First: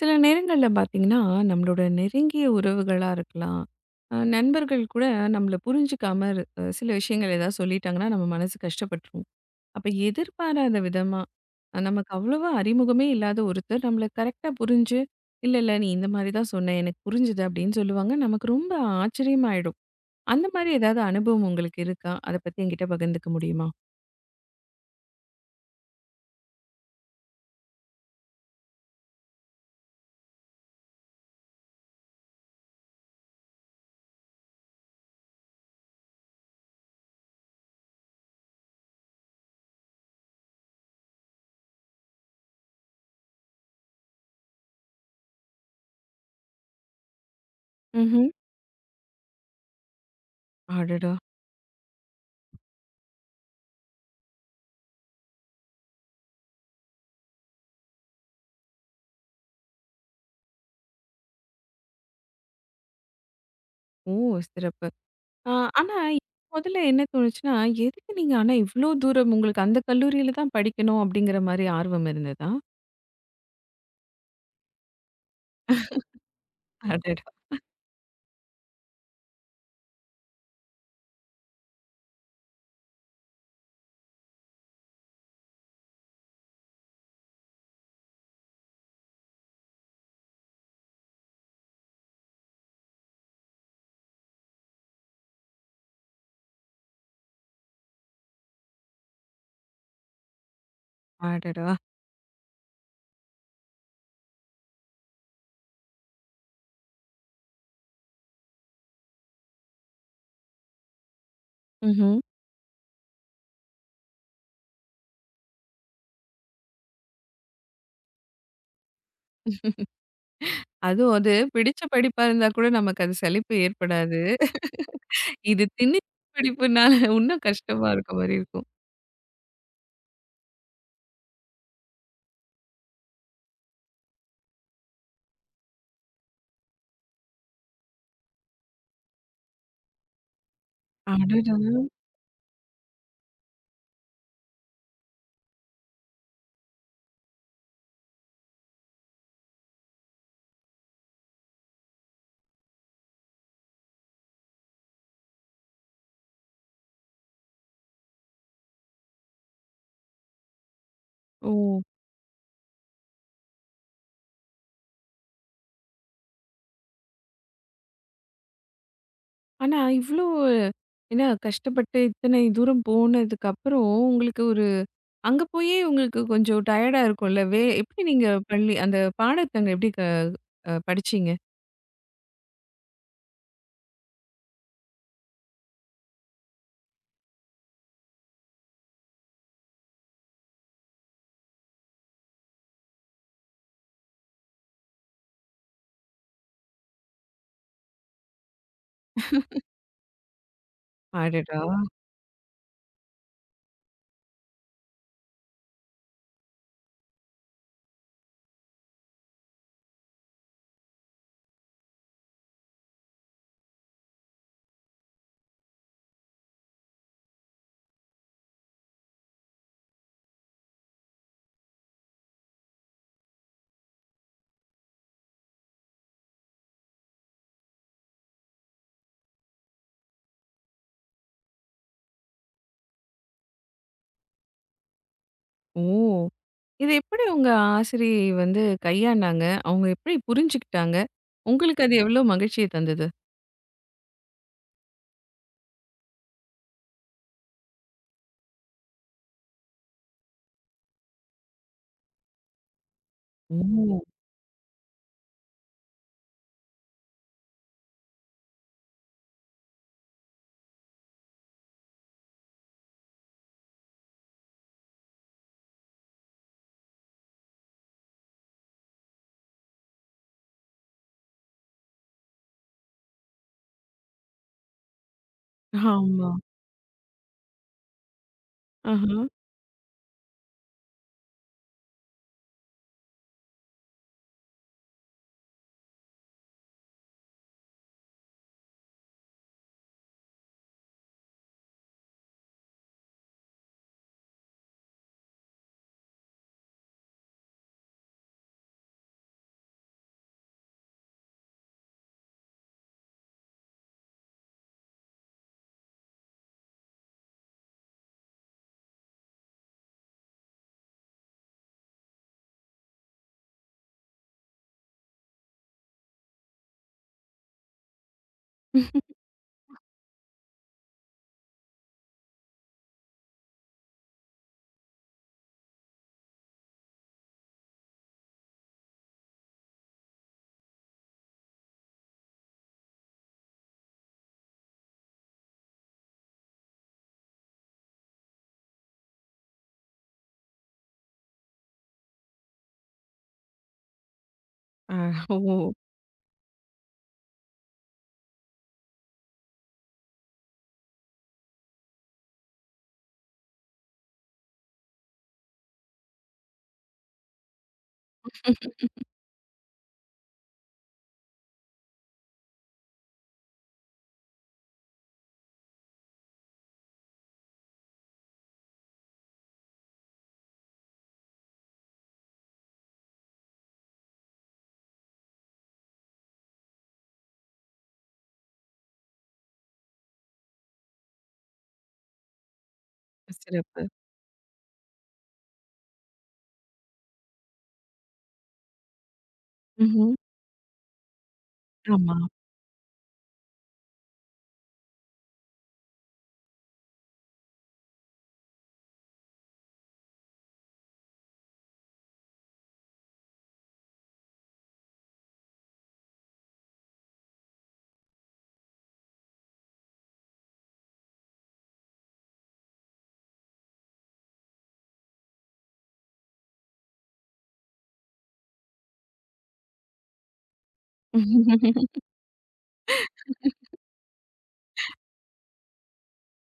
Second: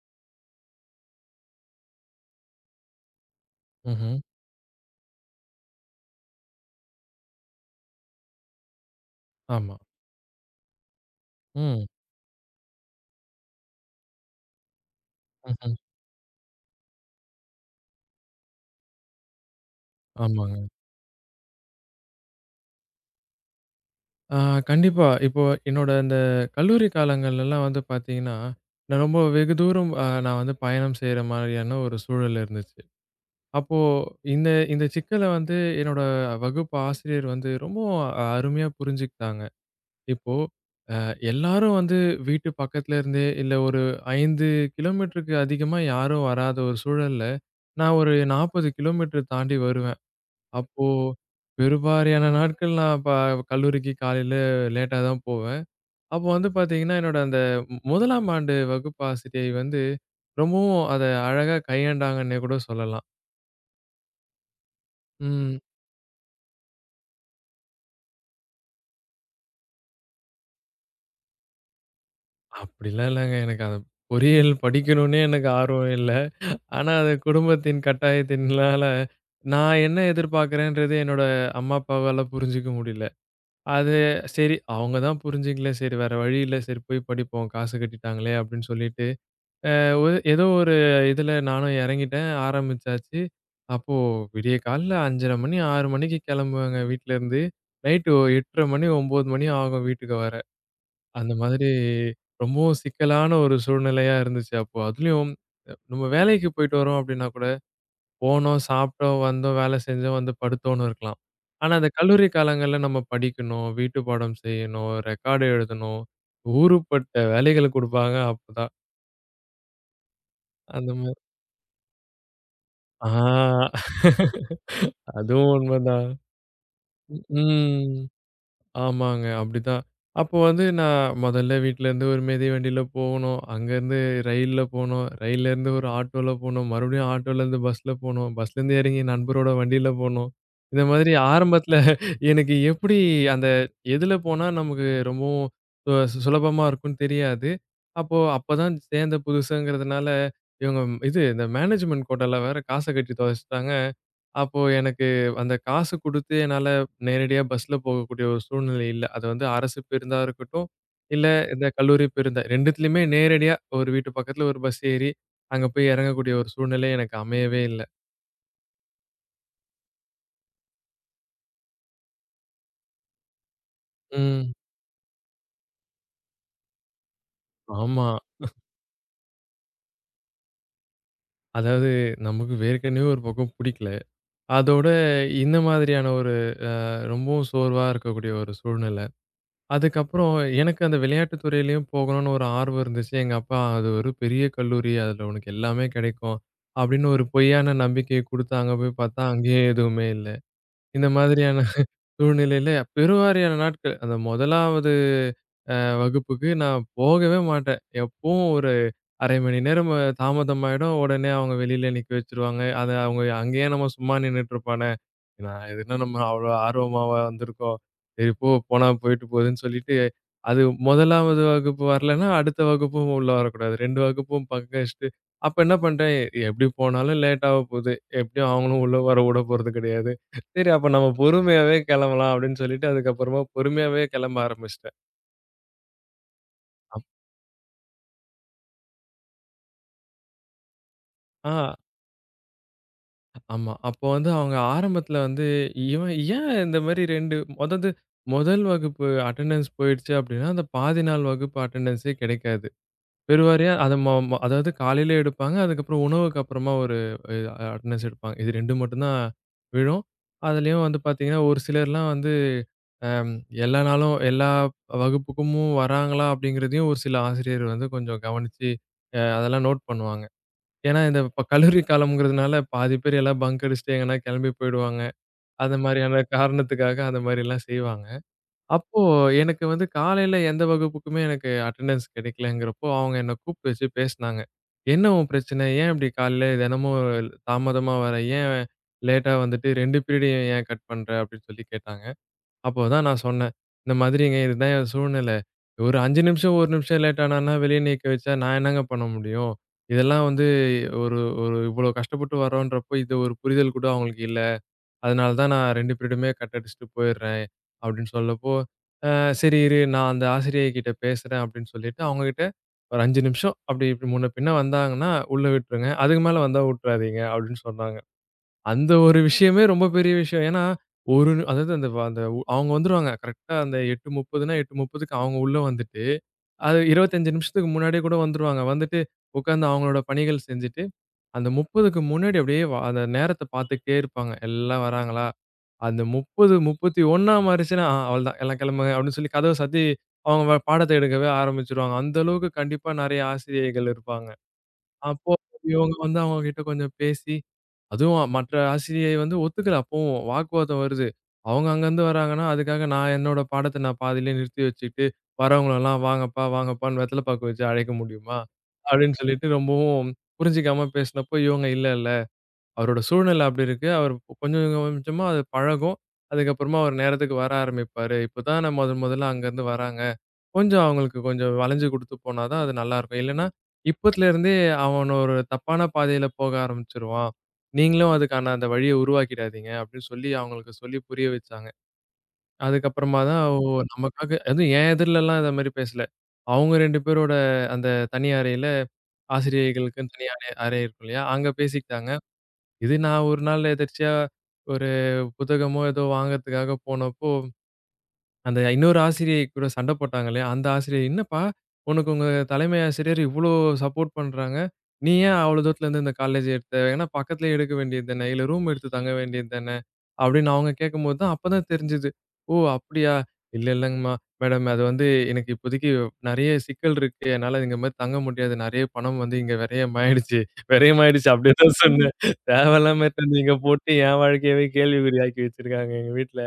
சில நேரங்கள்ல பார்த்தீங்கன்னா, நம்மளோட நெருங்கிய உறவுகளா இருக்கலாம். ம்ஹ்ம். நண்பர்கள் கூட நம்மள புரிஞ்சுக்காம இரு அ சில விஷயங்கள் ஏதாவது சொல்லிட்டாங்கன்னா, நம்ம மனசு கஷ்டப்பட்டுரும். ஆமா. அப்ப எதிர்பாராத விதமா, ம். நமக்கு அவ்வளவா அறிமுகமே இல்லாத ஒருத்தர் நம்மள கரெக்ட்டா புரிஞ்சு, "இல்ல, இல்ல ம்ஹ்ம். நீ இந்த மாரி தான் சொன்ன. எனக்கு புரிஞ்சுது." அப்படின்னு சொல்லுவாங்க. நமக்கு ரொம்ப ஆச்சரியமாயிடும். அந்த ஆமாங்க. மாரி ஏதாவது அனுபவம் உங்களுக்கு இருக்கா? அத பத்தி என்கிட்ட பகிர்ந்துக்க முடியுமா? ஆ கண்டிப்பா. இப்போ என்னோட இந்த கல்லூரி காலங்கள்லலாம் வந்து பார்த்தீங்கன்னா, நான் ரொம்ப வெகு தூரம் நான் வந்து பயணம் செய்ற மாரியான ஒரு சூழல் இருந்துச்சு. அப்போ இந்த இந்த சிக்கல வந்து என்னோட வகுப்பு ஆசிரியர் வந்து ரொம்பவும் அருமையா புரிஞ்சுக்கிட்டாங்க. இப்போ எல்லாரும் வந்து வீட்டு பக்கத்துல இருந்தே இல்ல, ஒரு 5 கிலோமீட்டருக்கு அதிகமா யாரும் வராத ஒரு சூழல்ல, நான் ஒரு ம்ஹ்ம். 40 கிலோமீட்டர் தாண்டி வருவேன். அப்போ அடடா! பெருவாரியான நாட்கள் நான் கல்லூரிக்கு காலையில லேட்டா தான் போவேன். அப்போ வந்து பார்த்தீங்கன்னா, என்னோட அந்த 1ஆம் ஆண்டு வகுப்பு ஆசிரியை வந்து ரொம்பவும் அத அழகா கையாண்டாங்கன்னே கூட சொல்லலாம். ஓ! சிறப்பு. ஆ, ம். ஆனா முதல்ல என்ன தோணுச்சுன்னா, எதுக்கு நீங்க ஆனா இவ்ளோ தூரம் உங்களுக்கு அந்த கல்லூரியில தான் படிக்கணும் அப்படிங்கிற மாரி ஆர்வம் இருந்ததா? அப்படிலாம் இல்லங்க. எனக்கு அந்த பொறியியல் படிக்கணும்னே எனக்கு ஆர்வம் இல்ல. ஆனா, அது அடடா! குடும்பத்தின் கட்டாயத்தினால நான் என்ன எதிர்பார்க்கிறேன்றது என்னோட அம்மா, அப்பாவால புரிஞ்சுக்க முடியல. அது சரி, அவங்க தான் புரிஞ்சுக்கல. சரி, வேற வழி இல்ல. சரி போய் படிப்போம். காசு கட்டிட்டாங்களே அப்படின்னு சொல்லிட்டு அ ஒ ஏதோ ஒரு இதுல நானும் இறங்கிட்டேன். ஆரம்பிச்சாச்சு. அப்போ விடிய காலையில 5:30 மணி, 6 மணிக்கு கிளம்புவேங்க வீட்லருந்து. நைட்டு 8:30 மணி, 9 மணி ஆகும் வீட்டுக்கு வர. அந்த மாதிரி அடடா! ரொம்பவும் சிக்கலான ஒரு சூழ்நிலையா இருந்துச்சு அப்போ. அதுலயும் நம்ம வேலைக்கு போயிட்டு வரோம் அப்டின்னா கூட, போனோம், சாப்பிட்டோம், வந்தோம், வேலை செஞ்சோம், வந்து படுத்தோம்னு இருக்கலாம். ஆனா, அந்த ம்ஹ்ம். கல்லூரி காலங்கள்ல நம்ம படிக்கணும், வீட்டு பாடம் செய்யணும், ரெக்கார்டு எழுதணும், ஊருப்பட்ட வேலைகள் குடுப்பாங்க அப்பதான். அந்த அதுவும் அது பிடிச்ச படிப்பா இருந்தா கூட நமக்கு அது சலிப்பு ஆ. ஏற்படாது. அதுவும் இது திணிச்ச உண்மதான். படிப்புனால இன்னும் கஷ்டமா ம். இருக்க மாரி இருக்கும். ஆமாங்க. அப்படிதான். அப்போ வந்து நான் மொதல்ல வீட்லருந்து ஒரு மிதிவண்டியில போகணும். அங்கருந்து ரயில்ல போனோம். ரயில்லேருந்து ஒரு ஆட்டோல போனோம். மறுபடியும் ஆட்டோலேருந்து பஸ்ல போனோம். பஸ்லேருந்து இறங்கி நண்பரோட வண்டியில போனோம். இந்த மாதிரி அடடா! ஆரம்பத்துல எனக்கு எப்படி அந்த எதுல போனா நமக்கு ரொம்பவும் அ சுலபமா இருக்கும்னு தெரியாது. அப்போ அப்பதான் சேர்ந்த புதுசுங்கிறதுனால, இவங்க இது இந்த மேனேஜ்மென்ட் கோட்டால வேற காச கட்டி தொலைச்சுட்டாங்க. அப்போ எனக்கு அந்த காசு குடுத்து என்னால நேரடியா பஸ்ல போகக்கூடிய ஒரு சூழ்நிலை இல்ல. அது வந்து அரசு பேருந்தா இருக்கட்டும், இல்ல ஓ! இந்த கல்லூரி பேருந்தா, 2த்துலயுமே நேரடியா ஒரு வீட்டு பக்கத்துல ஒரு பஸ் ஏறி, அங்க போய் இறங்கக்கூடிய ஒரு சூழ்நிலை எனக்கு அமையவே இல்ல. ஆனா இவ்ளோ என்ன கஷ்டப்பட்டு இத்தனை தூரம் போனதுக்கப்புறம் உங்களுக்கு ம். ஒரு அங்க போயே உங்களுக்கு கொஞ்சம் டயர்டா இருக்கும்ல. எப்படி ஆமா. நீங்க பள்ளி அந்த பாடத்தங்க எப்படி க அ படிச்சீங்க? அதாவது நமக்கு வேற்கனவே ஒரு பக்கம் புடிக்கல. அதோட இந்த மாதிரியான ஒரு ரொம்பவும் சோர்வா இருக்கக்கூடிய ஒரு சூழ்நிலை. அதுக்கப்புறம் எனக்கு அந்த விளையாட்டு துறையிலயும் போகணும்னு ஒரு ஆர்வம் இருந்துச்சு. எங்க அப்பா அது ஒரு பெரிய கல்லூரி. அதுல உனக்கு எல்லாமே கிடைக்கும். அப்படின்னு ஒரு பொய்யான நம்பிக்கைய குடுத்து அங்க போய் பார்த்தா அங்கேயே எதுவுமே இல்ல. இந்த மாதிரியான அடடா! சூழ்நிலையில பெருவாரியான நாட்கள் அந்த முதலாவது அ வகுப்புக்கு நான் போகவே மாட்டேன். எப்பவும் ஒரு 1/2 மணி நேரம் தாமதமாயிடும். உடனே அவங்க வெளியில நிக்க வச்சுருவாங்க. அத அவங்க அங்கேயே நம்ம சும்மா நின்னுட்டு இருப்பானே. நான் எதுனா நம்ம அவ்வளோ ஆர்வமாவா வந்திருக்கோம். சரி போ, போனா போயிட்டு போகுதுன்னு சொல்லிட்டு அது 1வது வகுப்பு வரலன்னா, அடுத்த வகுப்பும் உள்ள வரக்கூடாது. 2 வகுப்பும் பங்கு வச்சுட்டு, அப்ப என்ன பண்ட்டேன், எப்படி போனாலும் லேட் ஆக போகுது. எப்படியும் அவங்களும் உள்ள வர விட போறது கிடையாது. சரி அப்ப நம்ம பொறுமையாவே கிளம்பலாம் அப்படின்னு சொல்லிட்டு, அதுக்கப்புறமா பொறுமையாவே கிளம்ப ஆரம்பிச்சுட்டேன். ஓ! இது அப் எப்படி உங்க ஆசிரியை வந்து கையாண்டாங்க? அவங்க எப்படி புரிஞ்சுக்கிட்டாங்க? ஆ உங்களுக்கு அது எவ்ளோ மகிழ்ச்சிய தந்தது? ஆமா. அப்போ வந்து அவங்க ஆரம்பத்துல வந்து, இவன் ஏன் இந்த மாரி 2 1 வகுப்பு அட்டெண்டன்ஸ் போயிடுச்சு அப்படின்னா, அந்த பாதி நாள் வகுப்பு அட்டெண்டன்ஸே கிடைக்காது. பெருவாரியா அத ஓ! ம ம அதாவது காலையில எடுப்பாங்க. அதுக்கப்புறம் உணவுக்கு அப்புறமா ஒரு அ அட்டெண்டன்ஸ் எடுப்பாங்க. இது 2 மட்டும் தான் விழும். அதுலயும் வந்து பார்த்தீங்கன்னா, ஒரு சிலர்லாம் வந்து அம் எல்லா நாளும் எல்லா வகுப்புக்கும் வராங்களா அப்படிங்கிறதையும் ஒரு சில ஆசிரியர் வந்து கொஞ்சம் கவனிச்சு, அதெல்லாம் நோட் பண்ணுவாங்க. ஏன்னா, இப்ப கல்லூரி காலம்ங்கிறதுனால பாதி பேர் எல்லாம் பங்க் அடிச்சுட்டு எங்கன்னா கிளம்பி போயிடுவாங்க. அந்த மாரியான ஆமா. காரணத்துக்காக அந்த மாரிலாம் செய்வாங்க. அப்போ ஆஹா. எனக்கு வந்து காலையில எந்த வகுப்புக்குமே எனக்கு அட்டெண்டன்ஸ் கிடைக்கலங்கிறப்போ, அவங்க என்ன கூப்பிட்டு வச்சு பேசினாங்க. "என்ன உன் பிரச்சனை? ஏன் இப்படி காலையில தினமும் தாமதமா வர? ஏன் லேட்டா வந்துட்டு 2 பீரியடையும் ஏன் கட் பண்ற?" அப்படின்னு சொல்லி கேட்டாங்க. அப்போதான் நான் சொன்னேன், "இந்த மாதிரிங்க இதுதான் என் சூழ்நிலை. ஒரு 5 நிமிஷம், 1 நிமிஷம் லேட் ஆனான்னா வெளிய நிக்க வச்சா நான் என்னங்க பண்ண முடியும்? இதெல்லாம் வந்து ஒரு ஒரு இவ்வளோ கஷ்டப்பட்டு வரோன்றப்போ, இது ஒரு புரிதல் கூட அவங்களுக்கு இல்ல." அதனால தான் நான் 2 பீரியடுமே கட் அடிச்சுட்டு போயிடுறேன், அப்படின்னு சொல்லப்போ, அ சரி இரு நான் அந்த ஆசிரியை கிட்ட பேசுறேன் அப்படின்னு சொல்லிட்டு, அவங்க கிட்ட ஒரு 5 நிமிஷம் அப்படி இப்படி முன்ன பின்ன வந்தாங்கன்னா உள்ள விட்டுருங்க. அதுக்கு மேல வந்தா விட்டுறாதீங்க அப்படின்னு சொன்னாங்க. அந்த ஒரு விஷயமே ரொம்ப பெரிய விஷயம். ஏன்னா, ஒரு நி- அதாவது அந்த வ- அந்த உ- அவங்க வந்துருவாங்க. கரெக்ட்டா அந்த 8:30ன்னா 8:30க்கு அவங்க உள்ள வந்துட்டு, அது 25 நிமிஷத்துக்கு முன்னாடியே கூட வந்துருவாங்க. வந்துட்டு உட்காந்து அவங்களோட பணிகள் செஞ்சுட்டு, அந்த 30க்கு முன்னாடி அப்படியே அந்த நேரத்த பார்த்துக்கிட்டே இருப்பாங்க. எல்லாம் வராங்களா? அந்த 30, 31ஆம் அடிச்சுனா, அவ்ளதான், எல்லாம் கிளம்புங்க அப்படின்னு சொல்லி கதவ சாத்தி, அவங்க பாடத்த எடுக்கவே ஆரம்பிச்சுருவாங்க. அந்த அளவுக்கு கண்டிப்பா நெறைய ஆசிரியைகள் இருப்பாங்க. அ அப்போ ஓ! இவங்க வந்து அவங்க கிட்ட கொஞ்சம் பேசி, அதுவும் மற்ற ஆசிரியை வந்து ஒத்துக்கல. அப்பவும் வாக்குவாதம் வருது. அவங்க அங்கருந்து வராங்கன்னா, அதுக்காக நான் என்னோட பாடத்த நான் பாதியிலே நிறுத்தி வச்சுட்டு, வரவங்களலாம் வாங்கப்பா, வாங்கப்பான்னு வெத்தல பாக்கு வச்சு அழைக்க முடியுமா அப்படின்னு சொல்லிட்டு ரொம்பவும் புரிஞ்சுக்காம பேசினப்போ, இவங்க, "இல்ல, இல்ல, அவரோட சூழ்நிலை அப்படி இருக்கு. அவர் கொஞ்சம் கொஞ்சமா அது பழகும். அதுக்கப்புறமா அவர் நேரத்துக்கு வர ஆரம்பிப்பாரு. இப்பதான் நான் முதல் முதல்ல அங்கருந்து வராங்க. கொஞ்சம் அவங்களுக்கு கொஞ்சம் வளைஞ்சு குடுத்து போனா தான் அது நல்லாருக்கும். இல்லன்னா, இப்பத்துல இருந்தே அவன ஒரு தப்பான பாதையில போக ஆரம்பிச்சுருவான். நீங்களும் அதுக்கான அந்த வழிய உருவாக்கிடாதீங்க" அப்படின்னு சொல்லி அவங்களுக்கு சொல்லி புரிய வச்சாங்க. அதுக்கப்புறமா தான் சிறப்பு. நமக்காக, அதுவும் என் எதிர்லலாம் இத மாரி பேசல. அவங்க 2 பேரோட அந்த தனி அறையில, ஆசிரியைகளுக்குன்னு ம்ஹ்ம். தனி அறை அறை இருக்கும் இல்லையா? அங்க பேசிக்கிட்டாங்க. ஆமா. இது நான் ஒரு நாள் எதர்ச்சியா ஒரு புத்தகமோ, ஏதோ வாங்கறதுக்காக போனப்போ, அந்த இன்னொரு ஆசிரியை கூட சண்டை போட்டாங்களே, அந்த ஆசிரியை, "என்னப்பா உனக்கு உங்க தலைமை ஆசிரியர் இவ்ளோ சப்போர்ட் பண்றாங்க. நீ ஏன் அவ்ளோ தூரத்துலருந்து இந்த காலேஜ் எடுத்த? ஏன்னா பக்கத்திலேயே எடுக்க வேண்டியது தானே! இல்ல ரூம் எடுத்து தங்க வேண்டியது தானே!" அப்படின்னு அவங்க கேட்கும்போது தான் அப்பதான் தெரிஞ்சது. "ஓ! அப்படியா? இல்ல, இல்லங்கம்மா, மேடம், அது வந்து எனக்கு இப்போதைக்கு நெறைய சிக்கல் இருக்கு. என்னால இங்க மாரி தங்க முடியாது. நெறைய பணம் வந்து இங்க விரயமாயிடுச்சு." விரயமாயிடுச்சு அப்படியே தான் சொன்னேன். தேவையில்லாம எடுத்துட்டு வந்து இங்க போட்டு என் வாழ்க்கையவே கேள்விக்குறியாக்கி வச்சிருக்காங்க எங்க வீட்ல.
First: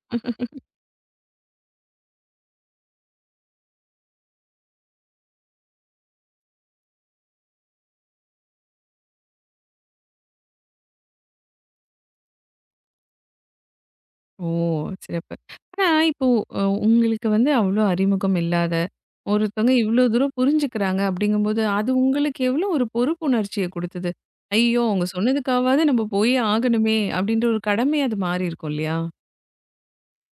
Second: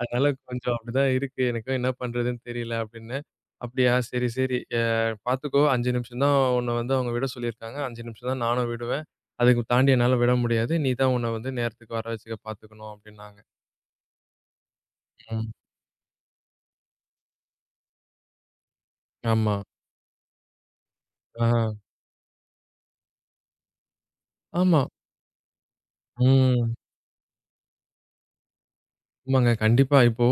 அதனால கொஞ்சம் அப்படிதான் இருக்கு. எனக்கும் என்ன பண்றதுன்னு தெரியல அப்டின்னேன். அப்படியா, சரி, சரி. பார்த்துக்கோ 5 நிமிஷம் தான் உன்ன வந்து அவங்க விட சொல்லியிருக்காங்க. 5 நிமிஷம் தான் நானும் விடுவேன். அதுக்கு தாண்டி என்னால விட முடியாது. நீ தான் உன்ன வந்து நேரத்துக்கு வர வச்சுக்க பார்த்துக்கணும் அப்டின்னாங்க. ஓ! சிறப்பு. ம். ஆனா இப்போ அ உங்களுக்கு வந்து அவ்ளோ அறிமுகம் இல்லாத, ஆமா. ஒருத்தவங்க இவ்ளோ தூரம் புரிஞ்சுக்கிறாங்க அப்படிங்கும்போது, ஆ. அது உங்களுக்கு எவ்ளோ ஒரு பொறுப்புணர்ச்சிய குடுத்தது? ஐயோ! ஆமா. அவங்க சொன்னதுக்காவது நம்ம போயே ம். ஆகணுமே! அப்படின்ற ஒரு கடமையா அது மாறி இருக்கும் இல்லையா? ஆமாங்க. கண்டிப்பா. இப்போ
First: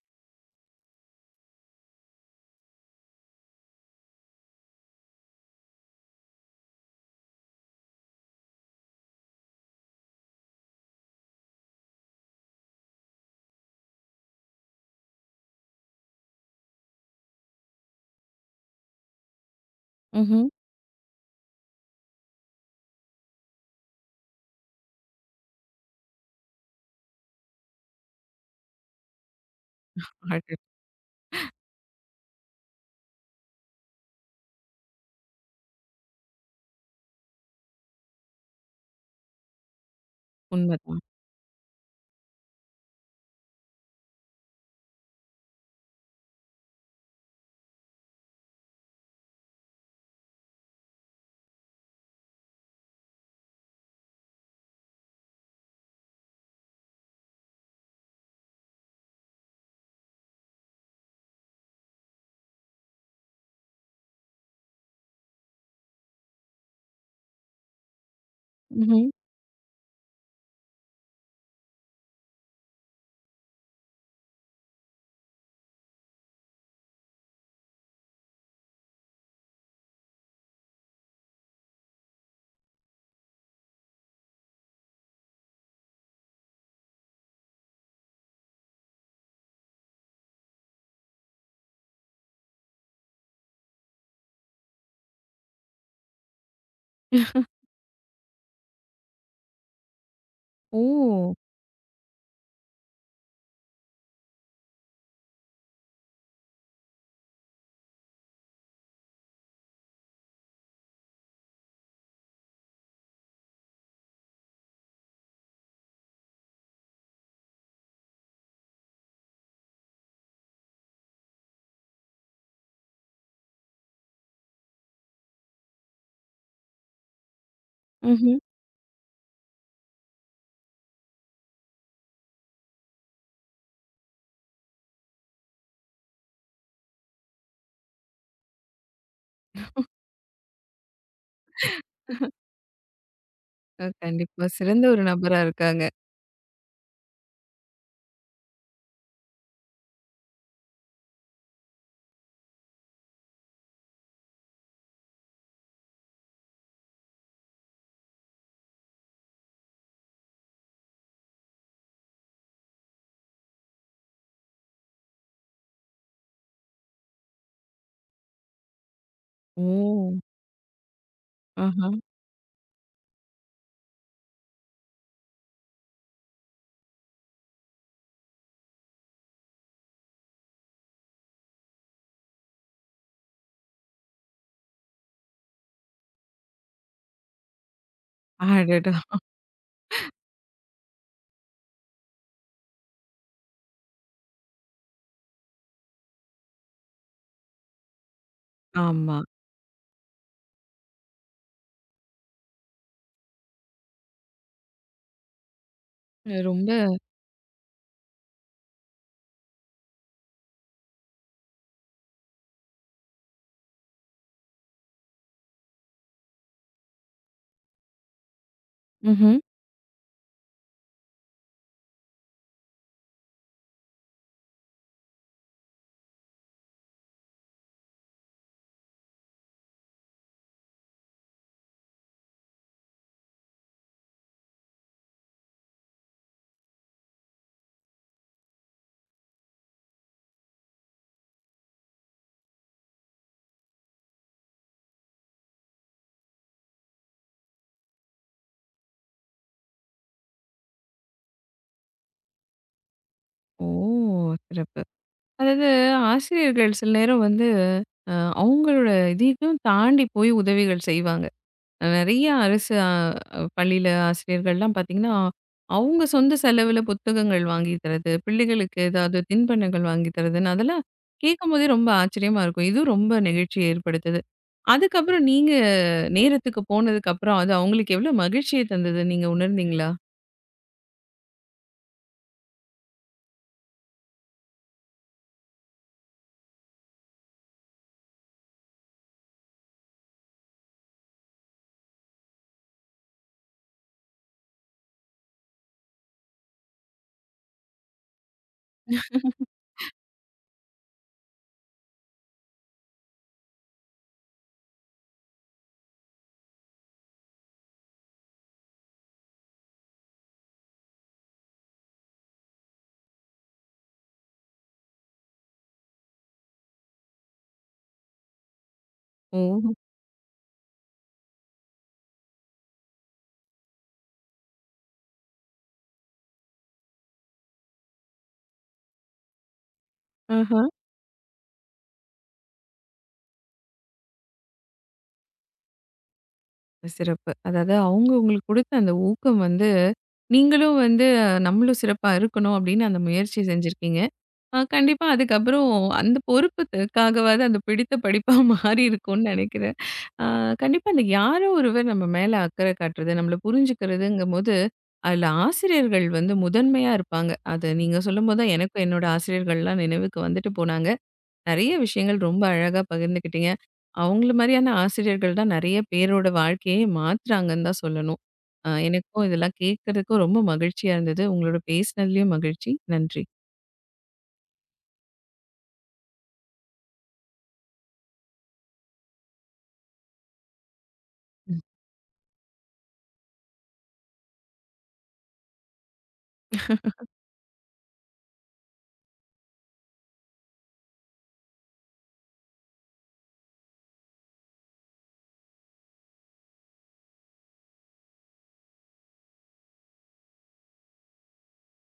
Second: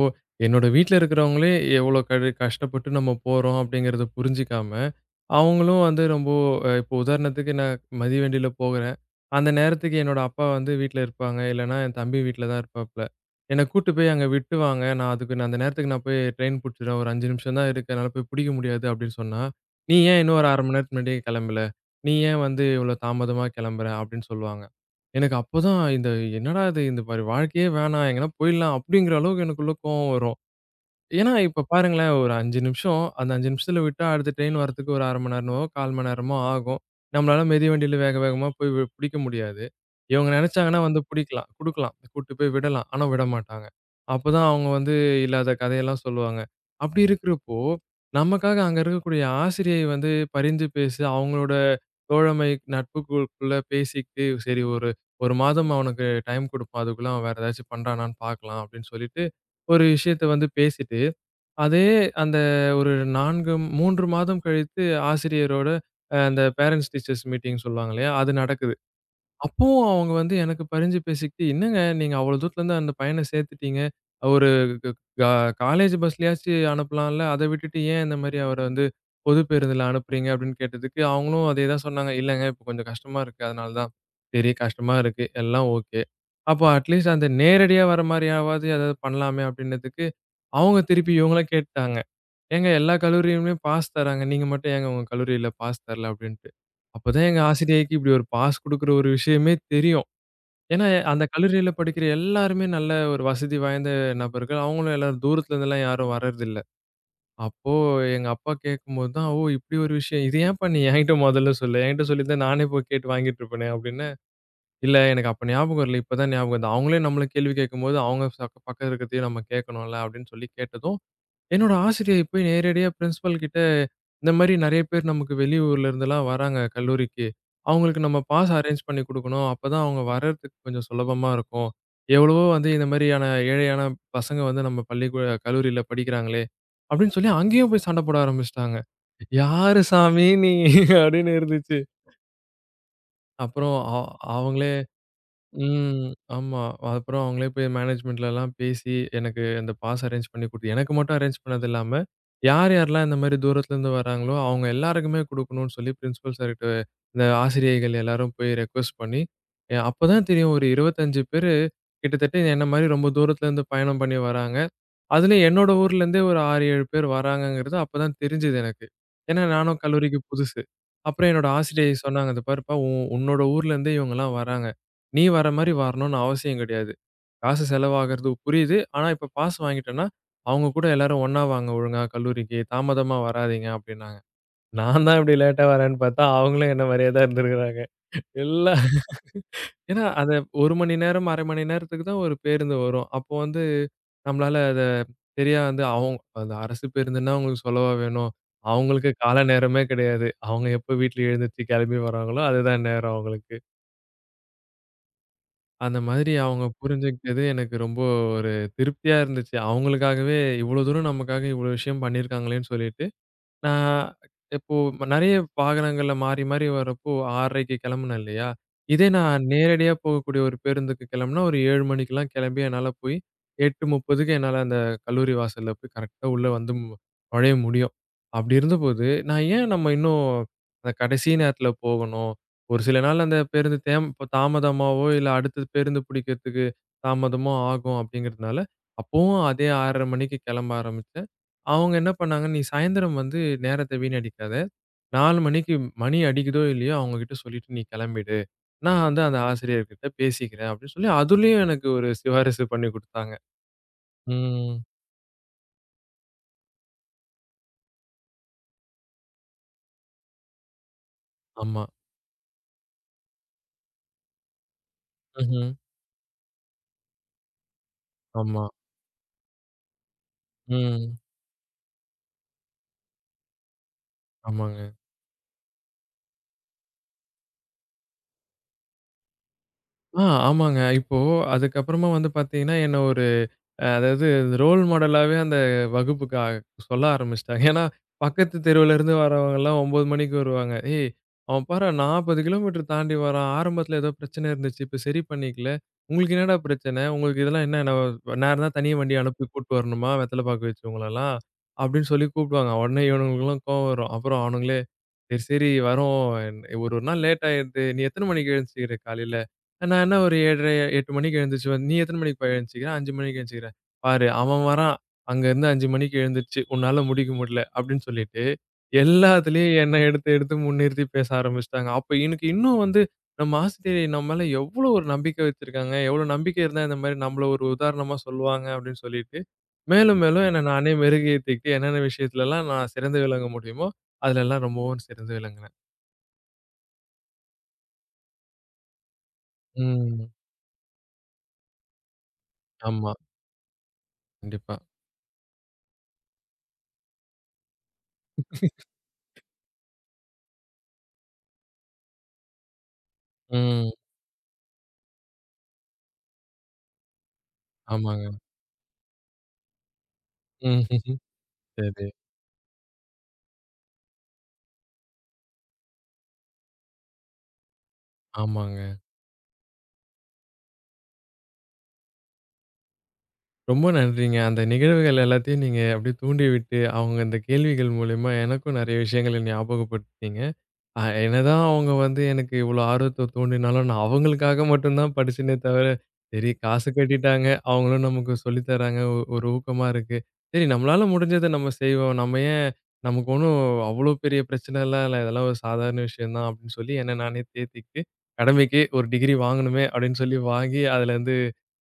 என்னோட வீட்ல இருக்கிறவங்களே எவ்வளோ கடு கஷ்டப்பட்டு நம்ம போறோம் அப்படிங்கிறத புரிஞ்சுக்காம, அவங்களும் வந்து ரொம்ப இப்போ உதாரணத்துக்கு நான் மதிவண்டியில போகுறேன். அந்த நேரத்துக்கு என்னோட அப்பா வந்து வீட்ல இருப்பாங்க. இல்லன்னா என் தம்பி வீட்ல தான் இருப்பாப்ல. என்ன கூட்டு போய் அங்க விட்டு வாங்க. நான் அதுக்கு நான் அந்த நேரத்துக்கு நான் போய் ட்ரெயின் புடிச்சிடுவேன். ஒரு 5 நிமிஷம் தான் இருக்கு. என்னால போய் புடிக்க முடியாது அப்படின்னு சொன்னா, "நீ ஏன் இன்னும் ம்ஹ்ம். ஒரு 1/2 மணி நேரத்துக்கு முன்னாடியே கிளம்பல? நீ ஏன் வந்து இவ்வளோ தாமதமா கிளம்புற?" அப்படின்னு சொல்லுவாங்க. எனக்கு அப்பதான் இந்த என்னடா இது! இந்த மாரி வாழ்க்கையே வேணாம். எங்கனா போயிடலாம். அப்படிங்கிற அளவுக்கு எனக்குள்ள கோவம் வரும். அடட்! ஏன்னா, இப்ப பாருங்களேன், ஒரு 5 நிமிஷம். அந்த 5 நிமிஷத்துல விட்டா, அடுத்த ட்ரெயின் வரதுக்கு ஒரு 1/2 மணி நேரமோ, 1/4 மணி நேரமோ ஆகும். நம்மளால மிதிவண்டியில வேக வேகமா போய் பிடிக்க முடியாது. இவங்க நெனச்சாங்கன்னா உண்மதான். வந்து பிடிக்கலாம், குடுக்கலாம், கூட்டு போய் விடலாம். ஆனா விடமாட்டாங்க. அப்பதான் அவங்க வந்து இல்லாத கதையெல்லாம் சொல்லுவாங்க. அப்படி இருக்கிறப்போ, நமக்காக அங்க இருக்கக்கூடிய ஆசிரியை வந்து பரிந்து பேசி, அவங்களோட தோழமை, நட்புக்குள்ள பேசிக்கிட்டு, சரி ஒரு 1 மாதம் அவனுக்கு டைம் குடுப்போம். அதுக்குள்ள அவன் வேற ஏதாச்சும் பண்றானான்னு பாக்கலாம் அப்படின்னு சொல்லிட்டு, ஒரு விஷயத்த வந்து பேசிட்டு அதே அந்த ஒரு 4 3 மாதம் கழித்து ஆசிரியரோட, அந்த பேரன்ட்ஸ் டீச்சர்ஸ் மீட்டிங் சொல்லுவாங்க இல்லையா? அது நடக்குது. ம்ஹ்ம். அப்பவும் அவங்க வந்து எனக்கு பரிஞ்சு பேசிக்கிட்டு, "என்னங்க நீங்க அவ்ளோ தூரத்துலருந்து அந்த பையன சேர்த்துட்டீங்க. ஒரு க க காலேஜ் பஸ்லயாச்சு அனுப்பலாம்ல. அத விட்டுட்டு ஏன் இந்த மாரி அவர வந்து பொது பேருந்துல அனுப்புறீங்க?" அப்படின்னு கேட்டதுக்கு, அவங்களும் அதே தான் சொன்னாங்க. "இல்லங்க இப்ப கொஞ்சம் கஷ்டமா இருக்கு. அதனால தான்." சரி கஷ்டமா இருக்கு. எல்லாம் ஓகே. அப்போ அட்லீஸ்ட் அந்த நேரடியா வர மாரியாவது ஏதாவது பண்ணலாமே அப்படின்னதுக்கு, அவங்க திருப்பி இவங்கள கேட்டாங்க. "ஏங்க எல்லா கல்லூரியுமே பாஸ் தராங்க. நீங்க மட்டும் ஏங்க உங்க கல்லூரியில பாஸ் தரல?" அப்படின்ட்டு. அப்பதான் எங்க ஆசிரியைக்கு இப்படி ஒரு பாஸ் குடுக்குற ஒரு விஷயமே தெரியும். ஓ! ஏன்னா, அந்த கல்லூரியில படிக்கிற எல்லாருமே நல்ல ஒரு வசதி வாய்ந்த நபர்கள். அவங்களும் எல்லாரும் தூரத்துல இருந்தெல்லாம் யாரும் வர்றதில்ல. அப்போ எங்க அப்பா கேட்கும்போது தான், "ஓ! இப்படி ஒரு விஷயம். இது ஏன்ப்பா நீ என்கிட்ட மொதல்ல சொல்லல? என்கிட்ட சொல்லியிருந்தா நானே போய் கேட்டு வாங்கிட்டு இருப்பேனே!" அப்படின்னு. "இல்ல எனக்கு அப்ப ஞாபகம் இல்ல. இப்பதான் ஞாபகம் வருது. அவங்களே நம்மள கேள்வி கேட்கும்போது, அவங்க பக்கம் இருக்கிறதையும் நம்ம கேட்கணும்ல" அப்படின்னு சொல்லி கேட்டதும் என்னோட ஆசிரியை போய் நேரடியா பிரின்சிபல் கிட்ட, இந்த மாரி நெறைய பேர் நமக்கு வெளியூர்ல இருந்துலாம் வராங்க கல்லூரிக்கு. அவங்களுக்கு நம்ம ம்ஹ்ம். பாஸ் அரேஞ்ச் பண்ணி குடுக்கணும். அப்பதான் அவங்க வர்றதுக்கு கொஞ்சம் சுலபமா இருக்கும். எவ்வளவோ வந்து இந்த மாரியான ஏழையான பசங்க வந்து நம்ம பள்ளிக்கூட கல்லூரியில படிக்கிறாங்களே! அப்படின்னு சொல்லி அங்கேயும் போய் சண்ட போட ஆரம்பிச்சுட்டாங்க. யாரு சாமி நீ? அப்படின்னு இருந்துச்சு. அப்புறம் கண்டிப்பா. அவங்களே சிறந்த ஒரு நபரா இருக்காங்க. ம். ஆமா. அப்புறம் அவங்களே போய் மேனேஜ்மென்ட்லலாம் பேசி, எனக்கு அந்த பாஸ் அரேஞ்ச் பண்ணி குடுத்து எனக்கு மட்டும் அரேஞ்ச் பண்ணது இல்லாம, யார் யார்லாம் இந்த மாரி தூரத்துலருந்து வராங்களோ, அவங்க எல்லாருக்குமே குடுக்கணும்னு சொல்லி பிரின்சிபல் சார்கிட்ட இந்த ஆசிரியைகள் எல்லாரும் போய் ரெக்வெஸ்ட் பண்ணி, அப்பதான் தெரியும் ஒரு 25 பேரு கிட்டத்தட்ட என்ன மாரி ரொம்ப தூரத்துலருந்து பயணம் பண்ணி வராங்க. அதுலயும் என்னோட ஊர்லேருந்தே ஒரு 6, 7 பேர் வராங்கங்கிறது அப்பதான் தெரிஞ்சது எனக்கு. ஏன்னா நானும் கல்லூரிக்கு ஓ! புதுசு. அப்புறம் என்னோட ஆஹா! ஆசிரியை சொன்னாங்க, "இத பாருப்பா உன்னோட ஊர்லேருந்தே இவங்கலாம் வராங்க. நீ வர மாரி வரணும்னு அவசியம் கிடையாது. காசு செலவாகுறது புரியுது. ஆனா இப்ப பாஸ் வாங்கிட்டேன்னா, அவங்க கூட எல்லாரும் ஒண்ணா வாங்க ஒழுங்கா கல்லூரிக்கு. தாமதமா வராதீங்க" அப்படின்னாங்க. நான் தான் இப்படி லேட்டா வரேன்னு பார்த்தா, அவங்களும் என்ன மாரியே தான் இருந்திருக்கிறாங்க. எல்லா அடடா! ஏன்னா, அத 1 மணி நேரம், 1/2 மணி நேரத்துக்கு தான் ஒரு பேருந்து வரும். அப்போ வந்து நம்மளால அத சரியா வந்து அவங்க அந்த அரசு பேருந்துன்னா அவங்களுக்கு சொல்லவா வேணும்? அவங்களுக்கு ஆமா. கால நேரமே கிடையாது. அவங்க எப்போ வீட்ல எழுந்திரிச்சு கிளம்பி வராங்களோ, அதுதான் நேரம் அவங்களுக்கு. அந்த மாதிரி அவங்க ரொம்ப புரிஞ்சுக்கிட்டது எனக்கு ரொம்ப ஒரு திருப்தியா இருந்துச்சு. அவங்களுக்காகவே இவ்வளோ தூரம் நமக்காக இவ்வளோ விஷயம் பண்ணியிருக்காங்களேன்னு சொல்லிட்டு. நான் இப்போ நெறைய வாகனங்கள்ல மாறி, மாறி வரப்போ 6:30க்கு கெளம்புனேன் இல்லையா? இதே ம்ஹ்ம். நான் நேரடியா போகக்கூடிய ஒரு பேருந்துக்கு கெளம்புனா, ஒரு 7 மணிக்கெல்லாம் கெளம்பி என்னால போய் 8:30க்கு என்னால அந்த கல்லூரி வாசல்ல போய் கரெக்ட்டா உள்ள வந்து நுழைய முடியும். அப்படி இருந்தபோது, நான் ஏன் நம்ம இன்னும் அந்த கடைசி நேரத்துல போகணும்? ஒரு சில நாள் அந்த பேருந்து தேம் இப்போ தாமதமாவோ, இல்ல அடுத்த பேருந்து புடிக்கிறதுக்கு தாமதமோ ஆகும் அப்படிங்கிறதுனால, அப்பவும் அதே 6:30 மணிக்கு கெளம்ப ஆரம்பிச்சேன். அவங்க என்ன பண்ணாங்க, "நீ சாயந்தரம் வந்து நேரத்த வீணடிக்காத. 4 மணிக்கு மணி அடிக்குதோ! இல்லையோ! அவங்க கிட்ட சொல்லிட்டு நீ கிளம்பிடு. நான் வந்து அந்த ஆசிரியர்கிட்ட பேசிக்கிறேன்" அப்படின்னு சொல்லி அதுலயும் எனக்கு ஒரு சிபாரிசு பண்ணி குடுத்தாங்க. ஓ! ம். சிறப்பு. அதாவது ஆசிரியர்கள் சில நேரம் வந்து அ அவங்களோட இதையும் தாண்டி போய் உதவிகள் செய்வாங்க. ஆமா. நெறைய அரசு பள்ளியில ஆசிரியர்கள்லாம் பார்த்தீங்கன்னா, ம்ஹ்ம். அவங்க சொந்த செலவுல புத்தகங்கள் வாங்கி தர்றது, ஆமா. பிள்ளைகளுக்கு ஏதாவது தின்பண்டங்கள் வாங்கி தர்றதுன்னு அதெல்லாம் ம். கேட்கும்போதே ரொம்ப ஆச்சரியமா இருக்கும். இதுவும் ரொம்ப நெகிழ்ச்சிய ஏற்படுத்துது. ஆமாங்க. அதுக்கப்புறம் நீங்க நேரத்துக்கு போனதுக்கு அப்புறம் அது அவங்களுக்கு எவ்வளோ மகிழ்ச்சிய தந்தது நீங்க உணர்ந்தீங்களா? ஆமாங்க. இப்போ அதுக்கப்புறமா வந்து பார்த்தீங்கன்னா, என்ன ஒரு அதாவது ரோல் மாடலாவே அந்த வகுப்புக்கு சொல்ல ஆரம்பிச்சுட்டாங்க. ஏன்னா, பக்கத்து தெருவுலேருந்து வரவங்கலாம் 9 மணிக்கு வருவாங்க. "ஏய்! அவன் பாரா 40 கிலோமீட்டர் தாண்டி வரான். ஆரம்பத்தில ஏதோ பிரச்சனை இருந்துச்சு. இப்ப சரி பண்ணிக்கல. உங்களுக்கு என்னடா பிரச்சனை? உங்களுக்கு இதெல்லாம் என்ன என்ன நேரம் தான், தனியா வண்டி அனுப்பி கூட்டு வரணுமா? வெத்தல பாக்கு வச்சவங்களலாம்?" அப்படின்னு சொல்லி கூப்பிடுவாங்க. உடனே இவனுங்களுக்குலாம் கோவம் வரும். அப்புறம் அவனுங்களே, "சரி, சரி வரோம். ஒரு ஒரு நாள் லேட் ஆயிடுது. நீ எத்தன மணிக்கு எழுந்துச்சுக்கிற காலையில?" நான் என்ன ஒரு 7:30 8 மணிக்கு எழுந்துருச்சு நீ எத்தன மணிக்குப்பா எழுந்துச்சிக்கிற? 5 மணிக்கு எழுந்துச்சிக்கிறேன். பாரு அவன் வரான். அங்கருந்து 5 மணிக்கு எழுந்துருச்சு. உன்னால முடிக்க முடியல அப்படின்னு சொல்லிட்டு, ஓ! எல்லாத்துலயும் என்ன எடுத்து எடுத்து முன்னிறுத்தி பேச ஆரம்பிச்சுட்டாங்க. அப்ப எனக்கு இன்னும் வந்து நம்ம ஆசிரியர் நம்ம மேல எவ்வளோ ஒரு நம்பிக்கை வச்சிருக்காங்க. எவ்வளோ நம்பிக்கை இருந்தா இந்த மாரி நம்மள ஒரு உதாரணமா சொல்லுவாங்க அப்படின்னு சொல்லிட்டு, மேலும் மேலும் ஆஹ. என்ன நானே மெருகேத்திக்கிட்டு என்னென்ன விஷயத்துலலாம் நான் சிறந்து விளங்க முடியுமோ, அதுலலாம் ரொம்பவும் சிறந்து விளங்குனேன். சிறப்பு. அதாவது அவங்க உங்களுக்கு குடுத்த அந்த ஊக்கம் வந்து, ம். நீங்களும் வந்து நம்மளும் சிறப்பா இருக்கணும் அப்படின்னு அந்த ஆமா. முயற்சி செஞ்சிருக்கீங்க. கண்டிப்பா. கண்டிப்பா அதுக்கப்புறம் அந்த பொறுப்புக்காகவாவது அந்த பிடித்த படிப்பா மாறி இருக்கும்னு நெனைக்கிறேன். அ கண்டிப்பா அந்த யாரோ ஒருவர் நம்ம மேல அக்கறை காட்டுறது, நம்மள ம். புரிஞ்சுக்கிறதுங்கும்போது, அதுல ஆசிரியர்கள் வந்து முதன்மையா இருப்பாங்க. அத நீங்க ஆமாங்க. சொல்லும்போது தான் எனக்கும் என்னோட ஆசிரியர்கள்லாம் நினைவுக்கு வந்துட்டு ம். போனாங்க. நிறைய சரி. விஷயங்கள் ரொம்ப அழகா பகிர்ந்துக்கிட்டீங்க. அவங்கள மாரியான ஆசிரியர்கள் தான் நெறைய பேரோட வாழ்க்கையே மாத்துறாங்கன்னு தான் சொல்லணும். ஆமாங்க. எனக்கும் இதெல்லாம் கேட்கறதுக்கும் ரொம்ப மகிழ்ச்சியா இருந்தது. உங்களோட பேசினதுலயும் மகிழ்ச்சி. நன்றி. ரொம்ப நன்றிங்க. அந்த நிகழ்வுகள் எல்லாத்தையும் நீங்க அப்படியே தூண்டிவிட்டு, அவங்க அந்த கேள்விகள் மூலியமா எனக்கும் நெறைய விஷயங்கள ஞாபகப்படுத்துனீங்க. என்னதான் அவங்க வந்து எனக்கு இவ்வளோ ஆர்வத்த தூண்டினாலும், நான் அவங்களுக்காக மட்டும் தான் படிச்சேனே தவிர, சரி காசு கட்டிட்டாங்க. அவங்களும் நமக்கு சொல்லி தராங்க. ஒரு ஊக்கமா இருக்கு. சரி நம்மளால முடிஞ்சத நம்ம செய்வோம். நம்ம ஏன் நமக்கு ஒண்ணும் அவ்வளோ பெரிய பிரச்சனைலாம் இல்ல. இதெல்லாம் ஒரு சாதாரண விஷயம் தான் அப்படின்னு சொல்லி என்ன நானே தேத்திக்கிட்டு, கடமைக்கு ஒரு டிகிரி வாங்கணுமே அப்படின்னு சொல்லி வாங்கி அதுலேருந்து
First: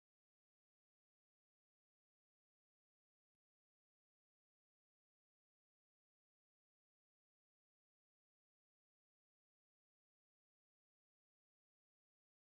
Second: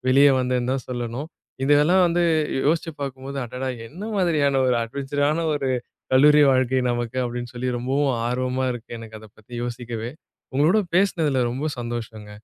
வெளியே வந்தேன்னு தான் சொல்லணும். இதெல்லாம் வந்து யோசிச்சு பார்க்கும்போது, அடடா! என்ன மாதிரியான ஒரு அட்வென்ச்சரான ஒரு கல்லூரி வாழ்க்கை நமக்கு அப்படின்னு சொல்லி ரொம்பவும் ஆர்வமா இருக்கு எனக்கு அத பத்தி யோசிக்கவே. உங்களோட பேசினதுல ரொம்ப சந்தோஷங்க.